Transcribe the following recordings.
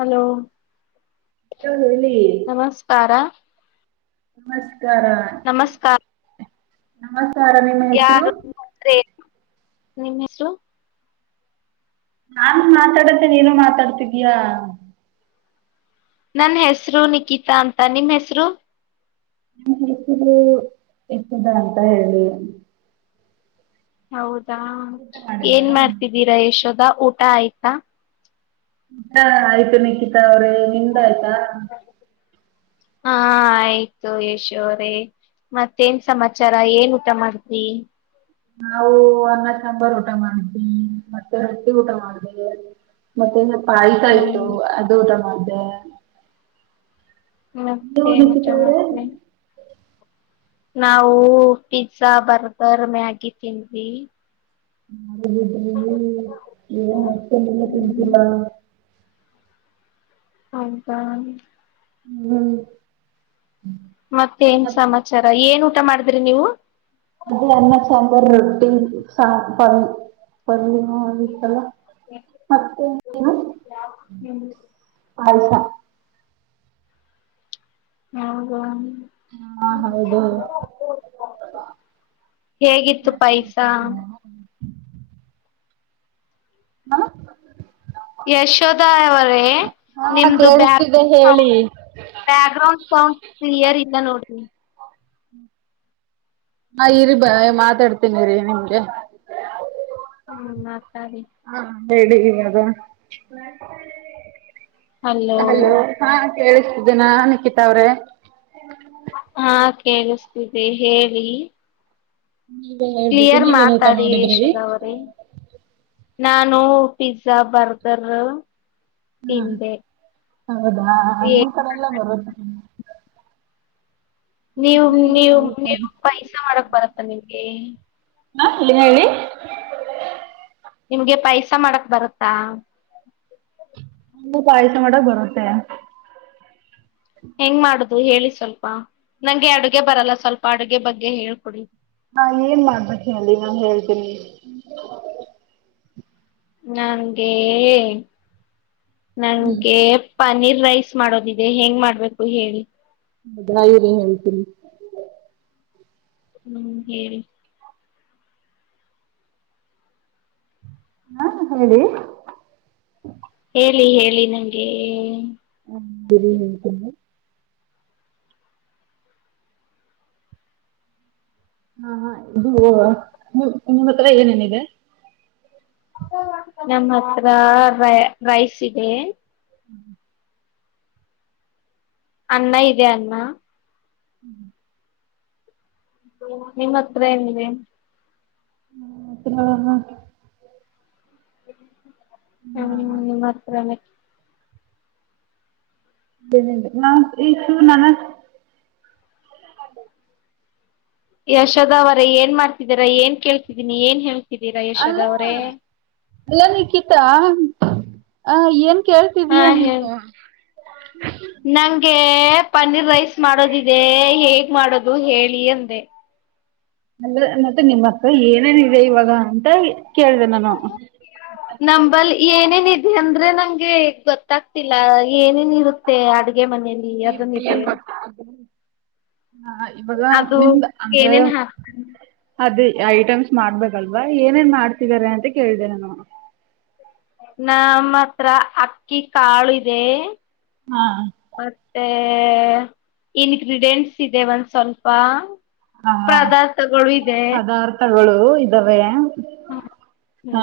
Hello ಹೇಳಿ ನಮಸ್ಕಾರ ನಮಸ್ ನಮಸ್ಕಾರ ನಮಸ್ ಯಾರು ರೆ ನಿಮ್ಮ ಹೆಸರು ನಾನು ಮಾತಾಡುತ್ತ ನೀನು ಮಾತಾಡತಿಕಿಯಾ ನನ್ ಹೆಸರು ನಿಕಿತಾ ಅಂತ ನಿಮ ಹೆಸರು ನ ಹೆ ಇಷ್ಟದ ಅಂತ ಹೇಳಿ ಹೌದು ಊಟ ಏನ್ ಮಾಡಿದ್ರಾ? ಮಾಡ್ತಿದ್ದೀರಾ ಯಶೋದಾ ಊ ಟಾ ಐತಾ ಆಯ್ತು ನಿಖಿತಾ ಅವರು ನಿಂದ ಆಯ್ತು ಹಾ ಹಾ ಆಯ್ತು ಯಶೋ್ರೇ ಮತ್ತೇನ್ ಸಮಾಚಾರ ಏನ್ ಊಟ ಮಾಡತ್ಿ ನಾವು ಅನ್ನ ಸಾಂಬಾರ್ು ಊಟ ಮಾಡ್ದ ಮತ್ತೆ ರೊಟ್ಟಿ ಊಟ ಮಾಡ್ದೇ ಮತ್ತೆ ಹ್ಮ್ ಪಾಯ್ತಾಯ್ತು ಅದು ಊಟ ಮಾಡ ಅ ಹ್ಮ ಸೇ ಮ ಮಾಡತ ನಾವು ಪಿಜಜಾ ಬರ್ಗರ್ ಮ್ಯಾಗಿ ತಿನ್್ವಿ ಮ ಬಿದ್ರ ನೀನ್ ಅಷ್ಟಲ್ಲ ತಿಂತಲ್ಲ ಹ್ಮ್ ಹೌದಾ ಹ್ಮ್ ಹ್ಮ್ ಮತ್ತೆ ಏನ್ ಮತ್ತೆ ಸಮಾಚಾರ ಏನು ಊಟ ಮಾಡಿದ್ರಿ ನೀವು ಅದು ಅನ್ನ ಸಾಂಬಾರ ರೊಟ್ಟಿ ಸಾ ಪಲ್ಯ ಹ ಅದು ಇತ್ತಲ್ಲ ಮತ್ತೆ ಇನೇನ ಹ್ಮ್ ಪಾಯಸ ಹೌದ ಹಾ ಹೌದು ಹೇಗಿತ್ತು ಪಾಯಸ ಮಾಡತಿದ್ದ ಹಾ ಯಶೋದಾ ಅವರೇ ಹಾ ನಿಮ್ದು ಬ್ಯಾಕ್ ಕೇಳಿಸ್ತಿದೆ ಹೇಳಿ ಬ್ಯಾಕ್ ಗ್ರೌಂಡ್ ಸೌಂಡ್ ಕ್ಲಿಯರ್ ಇಲ್ಲ ನೋಡ್ರಿ ಹಾ ಇರಿ ಬ ಮಾತಾಡ್ತೇನಿ ಇರಿ ನಿಮಗೆ ಹ್ಮ ಸರಿ ಹೇಳಿದೀನ ಅದ ಹಲೋ ಹಾ ಕೇಳಿಸ್ತಿದ್ದೀನ ನಿಖಿತಾ ಅವ್ರೆ ಹಾ ಕೇಳಿಸ್ತಿ ಹೇಳಿ ನೀವೇ ಹೇಳ್ಬೇಕು ಕ್ಲಿಯರ್ ನೀವೇನ್ ಊಟ ಮಾತಾಡಿ ಮಾಡಿದ್ರಿ ಯಶೋದ ಅವರೇ ನಾನು ಪಿಜಜಾ ಬರ್ಗರ್ ಹ್ಮ ತಿಂದೆ ಹೌದ ನಿಮ್ ಕಡೆ ಎಲ್ಲ ಬರುತ್ತೆ ನೀವು ನೀವು ಬರುತ್ತೆ ನೀವು ಪಾಯಸ ಮಾಡಕ್ ಬರತ್ತ ನಿಮ್ಗೆ [inaudible] ನಿಮ್ಗೆ ಪಾಯಸ ಮಾಡಕ್ ಬರುತ್ತಾ ನ ಪಾಯಸ ಮಾಡಕ್ ಬರುತ್ತೆ ಹೆಂಗ್ ಮಾಡುದು ಅದು ಹೇಳಿ ಸ್ವಲ್ಪ ನಂಗೆ ಅಡುಗೆ ಬರಲ್ಲ ಸ್ವಲ್ಪ ಅಡುಗೆ ಬಗ್ಗೆ ಹೇಳ್ಕೊಡಿ ಹಾ ಏನ್ ಮಾಡ್ಬೇಕ ಹೇಳಿ ನಾನ್ ಹೇಳ್ತೇನಿ ನಂಗೇ ನಂಗೆ ಪನೀರ್ ರೈಸ್ ಮಾಡೋದಿದೆ ಹೆಂಗ್ ಮಾಡ್ಬೇಕು ಹೇಳಿ ಹದಾಗಿರೀ ಹೇಳತಿ ಹ್ಮ್ ಹೇಳಿ ಹಾ ಹೇಳಿ ಹೇಳಿ ಹೇಳಿ ನಂಗೆ [inaudible] ಹಾ ಇದು ನಿಮ್ಮ ಹತ್ರ ಏನೇನಿದೆ ನಮ್ಮ ಹತ್ರ ರೈಸ್ ಇದೆ ಹ್ಮ್ ಅನ್ನ ಇದೆ ಅ್ಣ ಹ್ಮ್ ನಿಮ್ಮ್ ಹತ್ರ ಏನಿದೆ ಹ್ಮ ಮತ್ತಿನಳ [unintelligible] ಹ್ಮ ನಿಮ್ಮ್ತ್ರಾನೇ ರೆ ನಾ ಈ ಶೂ ನನ ಯಶೋದ ಅವರ ಏನ್ ಮಾಡ್ತಿದರಾ ಏನ್ ಕೇಳ್ತಿದೀನಿ ಏನ್ ಹೇಳ್ತ ಇದ್ದೀರಾ ಅಲ್ಲ ಯಶೋದವರೇ? ಅಲ್ಲ ನಿಖಿತಾ ಆ ಏನ್ ಹಾ ಕೇಳ್ತಿದೀಯ ಹೇಳಿ ನೀನು? ನಂಗೆ ಪನ್ನೀರ್ ರೈಸ್ ಮಾಡೋದ ದೇ ಹೇಗ್ ಮಾಡೋದು ಹೇಳಿ ಅಂದೆ ಅಲ್ಲ ಮತ್ತೆ, ನಿಮ್ಮ ಹತ್ರ ಏನೇನಿದೆ ಇವಾಗ ಅಂತ ಕೇಳಿದೆ ನಾನು. ನಂಬಲ್ಲಿ ಏನೇನ್ ಇದೆ ಅಂದ್ರೆ ನಂಗೆ ಗೊತ್ತಾಗ್ತಿಲ್ಲ ಏನೇನ್ ಇರುತ್ತೆ ಅಡು ಡುಗೆ ಮನೆಯಲ್ಲಿ ಅದನ್ ಇದೆ ಏನ್ ಗೊತ್ತಾ? ಹಾ ಇವಾಗ ನಿಮ್ದ ಅಂದ್ರೆ ಏನೇನ್ ಹಾಕ್ತಾರೆ ಅದೇ ಐಟಮ್ಸ್ ಮಾಡ್ಬೇಕಲ್ವಾ, ಏನೇನ್ ಮಾಡ್ತಿದಿದ್ದಾರೆ ಅಂತ ಕೇಳ್ದೇ ನಾನು. ನಮ್ಮ ಹತ್ರ ಅಕ್ಕಿ ಕಾಳು ಇದೆ ಹಾ ಮತ್ತೆ ಇನ್ಗ್ರಿಡಿಯೆಂಟ್ಸ್ ಇದೆ ಒಂದ್ ಸ್ವಲ್ಪ ಪದಾರ್ಥಗಳು ಇದೆ ಗಳು ಇದ್ದಾವೆ. ಹ್ಮ ಹ್ಮ.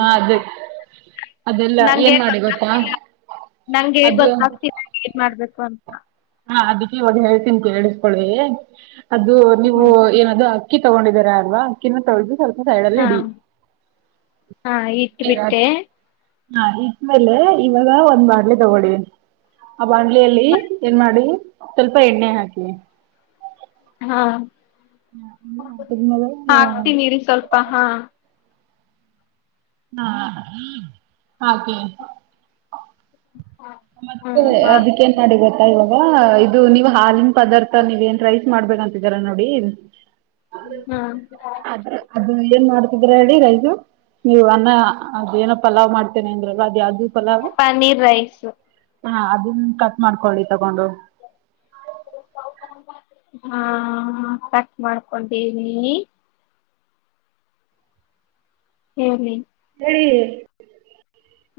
ಅದೆಲ್ಲ ಏನ್ ನಂಗೆ ಮಾಡಿ ಗೊತ್ತಾ ಗೊತ್ತಾಗ್ತಿಲ್ಲ. ನಂಗೆ ಅದು ಗೊತ್ತಾಗ್ತಿಲ್ಲ ಏನ್ ಮಾಡ್ಬೇಕು ಅಂತ ಹಾ ಅದಕ್ಕೆ ಇವಾಗ ಹೇಳ್ತಿನ್ ಕೇಳಿಸ್ಕೊಳ್ಳಿ ಅದು ನೀವು ಹ್ಮ್ ಏನದು ಅಕ್ಕಿ ತಗೊಂಡಿದಾರ ಅಲ್ವಾ, ಅಕ್ಕಿನ ತೋಳ್ದು ಸ್ವಲ್ಪ ಸೈಡಲ್ಲಿ ಹಾ ಇಡಿ ಹಾ ಇಟ್ಟ ಬಿಟ್ಟೆ ಹಾ ಇಟ್ಟ್ಮೇಲೆ ಇವಾಗ ಒಂದ್ ಬಾಣ್ಲಿ ತಗೊಳ್ಳಿ, ಆ ಬಾಣ್ಲಿಯಲ್ಲಿ ಏನ್ ಮಾಡಿ, ಸ್ವಲ್ಪ ಎಣ್ಣೆ ಹಾಕಿ. ಹಾ ಹಾ ತಿರುಮಲ ಹಾಕ್ತೀನಿ ಇರಿ ಸ್ವಲ್ಪ ಹಾ ಹಾ ಹಾಕಿ. ಮತ್ತೆ ಹ್ಮ್ ಹಾಕ್ರಿ ಅದಕ್ಕೇನ್ ಮಾಡಿ ಗೊತ್ತಾ ಇವಾಗ್ ಈಗ ನೀವ್ ಹಾಲಿನ ಪದಾರ್ಥ, ನೀವೇನ್ ರೈಸ್ ಮಾಡ್ಬೇಕಂತಿದೀರ ನೋಡಿ ಹ್ಮ ಏನ್ ಮಾಡ್ತಿದ್ರ ಹೇಳಿ ರೈಸ, ನೀವು ಅನ್ನ ಅದ ಏನ ಪಲಾವ್ ಮಾಡ್ತೇನೆ ಅಂದ್ರಲ್ಲ ಯಾವ್ದ? ಪನ್ನೀರ್ ರೈಸ್. ಹಾ ಅದನ್ ಕಟ್ ಮಾಡ್ಕೊಳ್ಳಿ ತಗೊಂಡು ಹಾ ಕಟ್ ಮಾಡ್ಕೊಂಡೇನಿ. ಹೇಳಿ ರೀ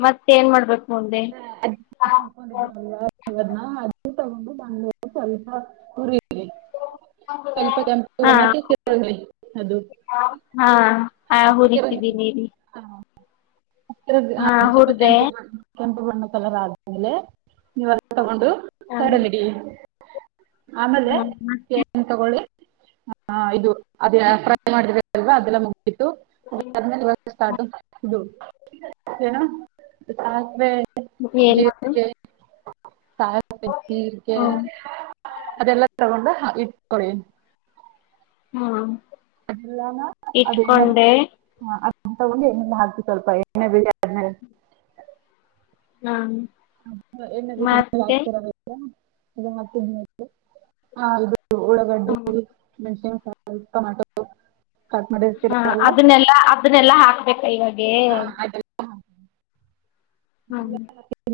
ಮತ್ತೆ ಏನ್ ಮಾಡ್ಬೇಕು? ಮುಂದೆ ಹ [unintelligible] [inaudible] ತಗೊಂಡು ಬಂದ ಸ್ವಲ್ಪರಿ ಸ್ವಲ್ಪ ಹಾ ಕೆಂಪುಣಕಿ ಅದು [inaudible] ಹಾ ಹುರಿತಿದ್ದೀನೀ ರಿ ಕೆಂಪ ಕೆಂಪ ಬಣ್ಣ [unintelligible] ತಣ್ಣಗಾದ ಮೇಲೆ ನೀವೆಲ್ಲ ತಗೊಂಡು ಹ ಎಡ ನಿಡಿ ಆಮೇಲೆ ಹ್ಮ ಏನ್ ತಗೊಳ್ಳಿ ಹ ಇದು ಅದೇ ಫ್ರೈ ಮಾಡ ಅಲ್ವಾ ಅದೆಲ್ಲ ಮುಗಿಸಿ ಇತ್ತು ದಿವ ಸ್ಟಾರ್ಟ ಇದು ನಾ ಸಾಸಿವೆ ಎಲ್ಲ ಜೀರಿಗೆ ಸಾಸಿವೆ ಜೀರಿಗೆ ಅದೆಲ್ಲ ತಗೊಂಡ ಇಟ್ಕೊಳಿ ಹ್ಮ್ ಅದೆಲ್ಲ ಅದ ಇಟ್ಕೊಂಡೆ ಅ ತಗೊಂಡಿ ಎಣ್ಣೆಲಿ ಹಾಕ್ಬಿಟ್ಟು ಸ್ವಲ್ಪ ಎಣ್ಣ ಬಿಟ್ ಆದ್ಮೇಲೆ ಹಾ ಅ ಏನ ತುಂಬ ಹಾಕ್ತೀರಾ ಅದಕ್ಕೆ ಅದು ಮತ್ತ ಹ ಉಳ್ಳಾಗಡ್ಡಿ ಹ್ಮ ಮೆಣಸಿನಕಾಯಿ ಟೊಮೆಟೊ ಕಟ್ ಮಾಡಿರ್ತೀರ ಹಾ ಅಲ್ವಾ ಅದನ್ನೆಲ್ಲಾ ಅದನ್ನೆಲ್ಲಾ ಹಾಕ್ ಕೈಗ ದೇ ಆ,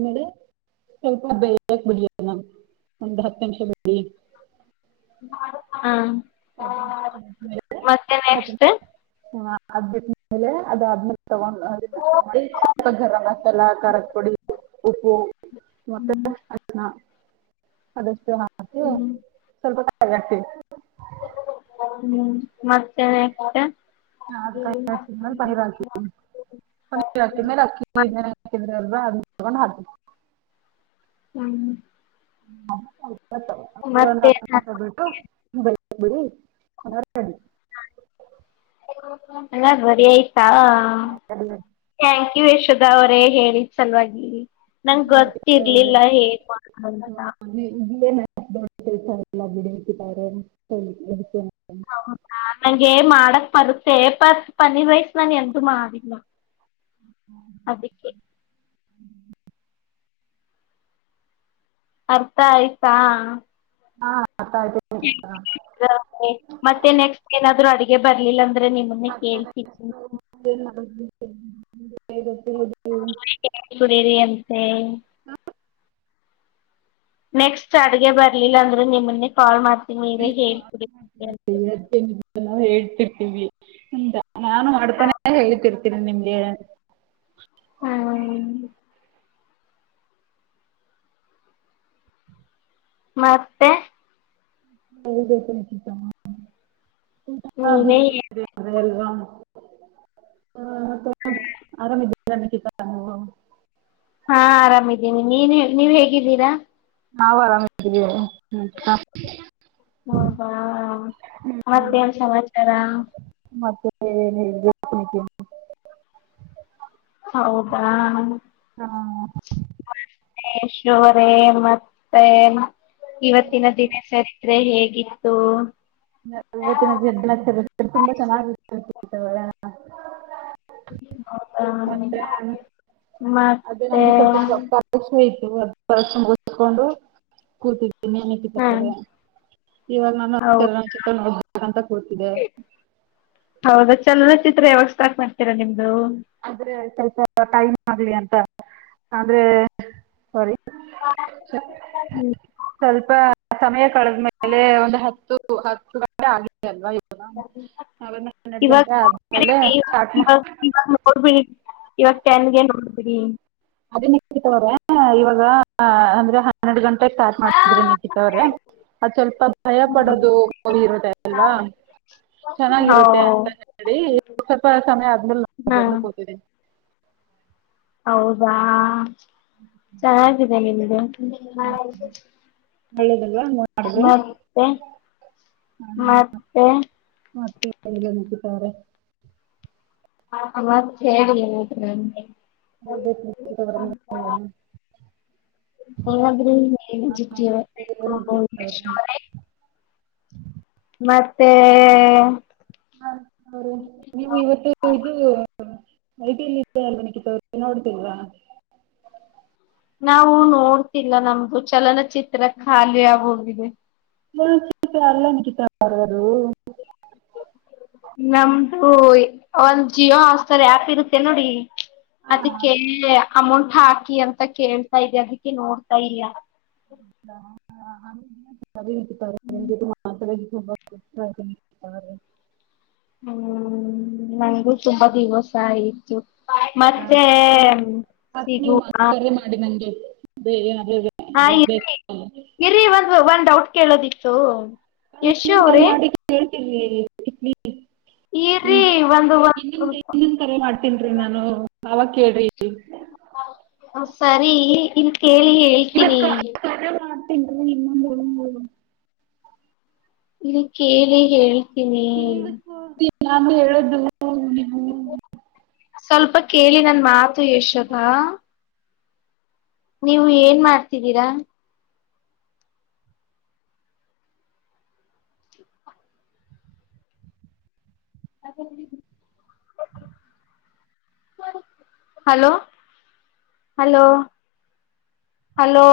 ಮೇಲೆ ಸ್ವಲ್ಪ ಬೇಯಕ್ ಬಿಡಿ ಅದನ್ನ ಒಂದ್ ಹತ್ತು ನಿಮಿಷ ಬಿಟ್ ಬಿಡಿ. ಹಾಂ ಮತ್ತೆ [unintelligible] ಅದ್ ನೆಕ್ಸ್ಟ್ ಬಿಟ್ಮೇಲೆ ಅದಾದ್ಮೇ ತಗೊಂಡು ಅದನ್ನ ಗರಂ ಮಸಾಲ ಖಾರಕ್ ಪುಡಿ ಉಪ್ಪು ಮತ್ತೆ ಹ್ಞೂ ಅರಿಶಿಣ ಅದಷ್ಟು ಹ ಹ್ಞೂ [unintelligible] ಸ್ವಲ್ಪ [unintelligible] ಹ್ಮ್ ಮತ್ತೆ ಊಟ? [unintelligible] ಹಾಕಿದ್ಮೇಲ್ ಪನ್ನಿರ ಹಾಕಿ ಪನ್ನೀರ್ ಹಾಕಿದ್ ಮೇಲೆ ಅಕ್ಕಿ ನೆನೆ ಹಾಕಿದ್ರಲ ಅದನ್ ತಗೊಂಡ್ ಹಾಕ್ ಹ್ಮ್ [unintelligible] ಹೌ ಮತ್ತ ಅದುನ್ನೊಂದ್ ಹತ್ ನಿಮ್ಷ ಬಿಟ್ಟು ಹ ಬಡಿ ಹ [unintelligible] ಅಲ್ಲ ಬರಿ ಆ [unintelligible] [inaudible] ಯಶೋಧ ಅವ್ರೇ ಹೇಳಿ ಸಲ್ವಾಗಿ ನಂಗ ಗೊತ್ತಿರ್ಲಿಲ್ಲ ಹೇಗ್ ಮಾಡ ದಂತ [inaudible] [unintelligible] ಹ ನಂಗೆ ಮಾಡಕ್ ಬರ್ ತ್ತೆ ಬಸ್ ಪನ್ನೀರ್ ರೈಸ್ ನಾನು ಎಂದು ಮಾಡಿಲ್ಲ. ಅದಿಕ್ಕೆ ಅರ್ಥ ಆಯ್ತಾ ಹಾ ಹ ಮತ್ತೆ ನೆಕ್ಸ್ಟ್ ಏನಾದ್ರು [inaudible] ಗೆ ಬರ್ಲಿಲ್ಲ ದ್ರೆ ನಿಮ್ಮನ್ನೆ ಕೇಳ್ತಿದಿ ಏನ್ ಮಾಡೋದು ಬೇಗ ಬೇಗ [inaudible] ಬೇರೆ ಅಂತೆ ನೆಕ್ಸ್ಟ್ ಅಡ್ಗೆ ಬರ್ಲಿಲ್ಲ ಅಂದ್ರೆ ನಿಮ್ಮುನ್ನೆ ಕಾಲ್ ಮಾಡ್ ಅಯ್ಯೋ [unintelligible] ನ ಹೇಳ್ [inaudible] ಇರ್ತೀವಿ ಅಂದ ನಾನು ಮಾಡ್ತಾನೆ ಹೇಳ್ತಿರ್ [unintelligible] ತಿರ ನಿಮ್ಗೆ ಹಾ ಮತ್ತೆ ಹೇಳ್ಬೇಕು ನಿಚಿತ ಊ [unintelligible] ನೀವೇ ಅಲ್ವ [unintelligible] ಆರಾಮ ಅ [inaudible] ಹಾ ಆರಾಮಿದ್ದೀನಿ ನೀನು ನೀವ್ ಹೇಗಿದ್ದೀರಾ? ನಾವು ಆರಾಮಿದೀವಿ [inaudible] ತ ಹೌದ ಮತ್ತೇನ್ ಸಮಾಚಾರ ಹ [inaudible] [unintelligible] ಹೌದಾ ಹ ಶವ್ರೆ ಮತ್ತೆ ಮ ಇವತ್ತಿನ ದಿನ ಚರಿತ್ರೆ ಹೇ ಯಾತೋ. ಇವತ್ತಿನ [unintelligible] ತುಂಬಾ ಚೆನ್ನಗಿತ್ತು. [unintelligible] ಹೌದಾ ಮತ್ತೆ ಅದೇ ಮತ್ತೆ ನಮ್ಗು ಸ್ವಲ್ಪ ಸ್ವಪ್ಪ [unintelligible] ತ್ [unintelligible] ಕೊಂಡು ಕೂತಿ ಇನ್ಮ್ಯಾಲ್ ಇಟ್ಟಿದ್ದ ಹಾ ಪೊರೆ. ಇವಾಗ್ ನಾನು ಹೌ ಚಲನಚಿತ್ರ ನೋಡ್ಬೇಕಂತ ಕೂತ್ತಿದೆ. ಹೌದಾ ಚಲನಚಿತ್ರ ಯಾವಾಗ್ ಸ್ಟಾರ್ಟ್ ಮಾಡ್ತೀರಾ ನಿಮ್ದು. ಆದ್ರೆ ಸ್ವಲ್ಪ ಟೈಮ್ ಆಗ್ಲಿ ಅಂತ ಅಂದ್ರೆ ಸೊರಿ. ಸ್ವಪ್ ಹ್ಮ್. ಸ್ವಲ್ಪ ಸಮಯ ಕಳೆದ್ಮೇಲೆ ಒಂದು ಹತ್ತು ಹತ್ತು ಗಂಟೆ ಆಗಿತ್ ಎಲ್ವ ಇ [unintelligible] ಹನ್ನೆರ್ಡ್ ಇವಾಗ ಗಂಟೆ ಆದ್ಮೇಲೆ ಸ್ಟಾರ್ಟ್ ಮಾಡ್ ಕೊಡ್ಬಿಡಿ ಇವ್ತ್ ತೆನ್ಗೆ ನೋಡ್ಬಿಡಿ. ಅದೇ [unintelligible] ಇವಾಗ ಅಂದ್ರೆ ಹನ್ನೆರ್ಡ್ ಗಂಟ್ ಕ್ಟ್ ಸ್ಟಾರ್ಟ್ ಮಾಡ್ತಿದ್ರೆ ನಿಖಿತವ್ರೆ ಅದ್ ಸ್ವಲ್ಪ ಭಯ ಹ್ಮ್. ಪಡೋದು ಹೋಗಿ ಇರುತ್ತೆ ಅಲ್ವಾ ಹೌ ಚೆನ್ನಾಗಿರುತ್ತೆ ಅಂತ ಹೇಳಿ ಸ್ವಲ್ಪ ಸಮಯ ಆದ್ಮೇಲೆ [unintelligible] ಹಾ ಬಂದು ಕೂತಿದೀನಿ. ಹೌದಾ ಚೆನ್ನಾಗಿದ್ದೇ ನಿಮ್ [inaudible] ಹ ಒಳ್ಳೇದಲ್ವಾ [unintelligible] ಮಾಡಿದ್ರೆ ಮತ್ತೆ ಹ ಮತ್ತೆ ಮ [unintelligible] ಮತ್ತ್ ಹೇಳಿ ಏನಾದ್ರು ಅಂದೆ ಹೇಳ್ಬೇಕು ನಿಖಿತ್ ಅವರೇ. ಏನಾದ್ರು ಹೇಳಿ ಸರಿ, ಹೇಳಿ ನಿಖಿತ್ ಅವರೇ. [unintelligible] [inaudible] ಮತ್ತೆ ಹಾ ಅವ್ರೆ ನೀವು ಇವತ್ತು ಇದು ಐ ಟಿ ಲ್ಲಿ ಇತ್ತು ಆಲ್ವಾ ನಿಕಿತಾ ಅವ್ರೆ ನೋಡ್ತಿಲ್ವಾ? ನಾವು ನೋಡ್ತಿಲ್ಲ ನಮ್ದು ಚಲನಚಿತ್ರ ಖಾಲಿ ಆಗೋಗಿದೆ ಫುಲ್ಲ್ [unintelligible] ಅಲ್ಲ ನಿಕಿತ ಅವ್ರೆ ಅದು. ನಮ್ದು ಒಂದ್ ಜಿಯೋ ಹಾಟ್ ಸ್ಟಾರ್ ಆಪ್ ಇರುತ್ತೆ ನೋಡಿ ಅದಿಕ್ಕೆಲ್ಲಿ ಅಮೌಂಟ್ ಹಾಕಿ ಅಂತ ಕೇಳ್ತಾ ಇದೆ ಅದಿಕ್ಕೆ ನೋಡ್ತಾ ಇಲ್ಲ. ಹೌದಾ ಆ ಹ [unintelligible] ನಿಮ್ಗಿದು ಮಾತಾಡ [unintelligible] [inaudible] ಹ್ಮ್ ನಂಗಗು ತುಂಬಾ ದಿವಸ ಆಯಿತು ಮತ್ತೆ ಮತ್ತೆ ನೀವು ಸಿಗುವ ಮತ್ತೆ ಕರೆ ಮಾಡಿ ನನಗೆ ಬೇರೆ ಏನಾದರೂ ಹಾ ಬೇಕು ಇರಿ ಇರ್ರಿ ಒಂದು ಒನ್ ಡೌಟ್ ಕೇಳೋದಿತ್ತು ಯಶು ಅವ್ರೀ ಇ ಇ [unintelligible] ಇರ್ರಿ ಒಂದು ಇನ್ನ ಇನ್ನನ್ ಕರೆ ಮಾಡ್ತೀನ್ ರೀ ಒಂದ್ ನಾನು ನಾವ ಕೇಳ್ರಿ ಸರಿ ಇ [unintelligible] ಕೇಳಿ ಹೇಳ್ತೀನಿ ಇನ್ನಂದ ಮಾಡ ಇಲ್ಲಿ ಕೇಳಿ ಹೇಳಿ ಈ ಕೇಳಿಸ್ಕೊಳ್ತೀನಿ ನಾನು ಹೇಳ್ದು ನೀವು ಸ್ವಲ್ಪ ಕೇಳಿ ನ ಮಾತು ಯಷದಾ ನೀವು ಏನ್ ಮಾಡ್ತಿದ್ದೀರಾ hello hello hello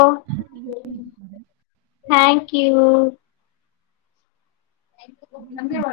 thank you ಹ ನನ್ ನೇವ್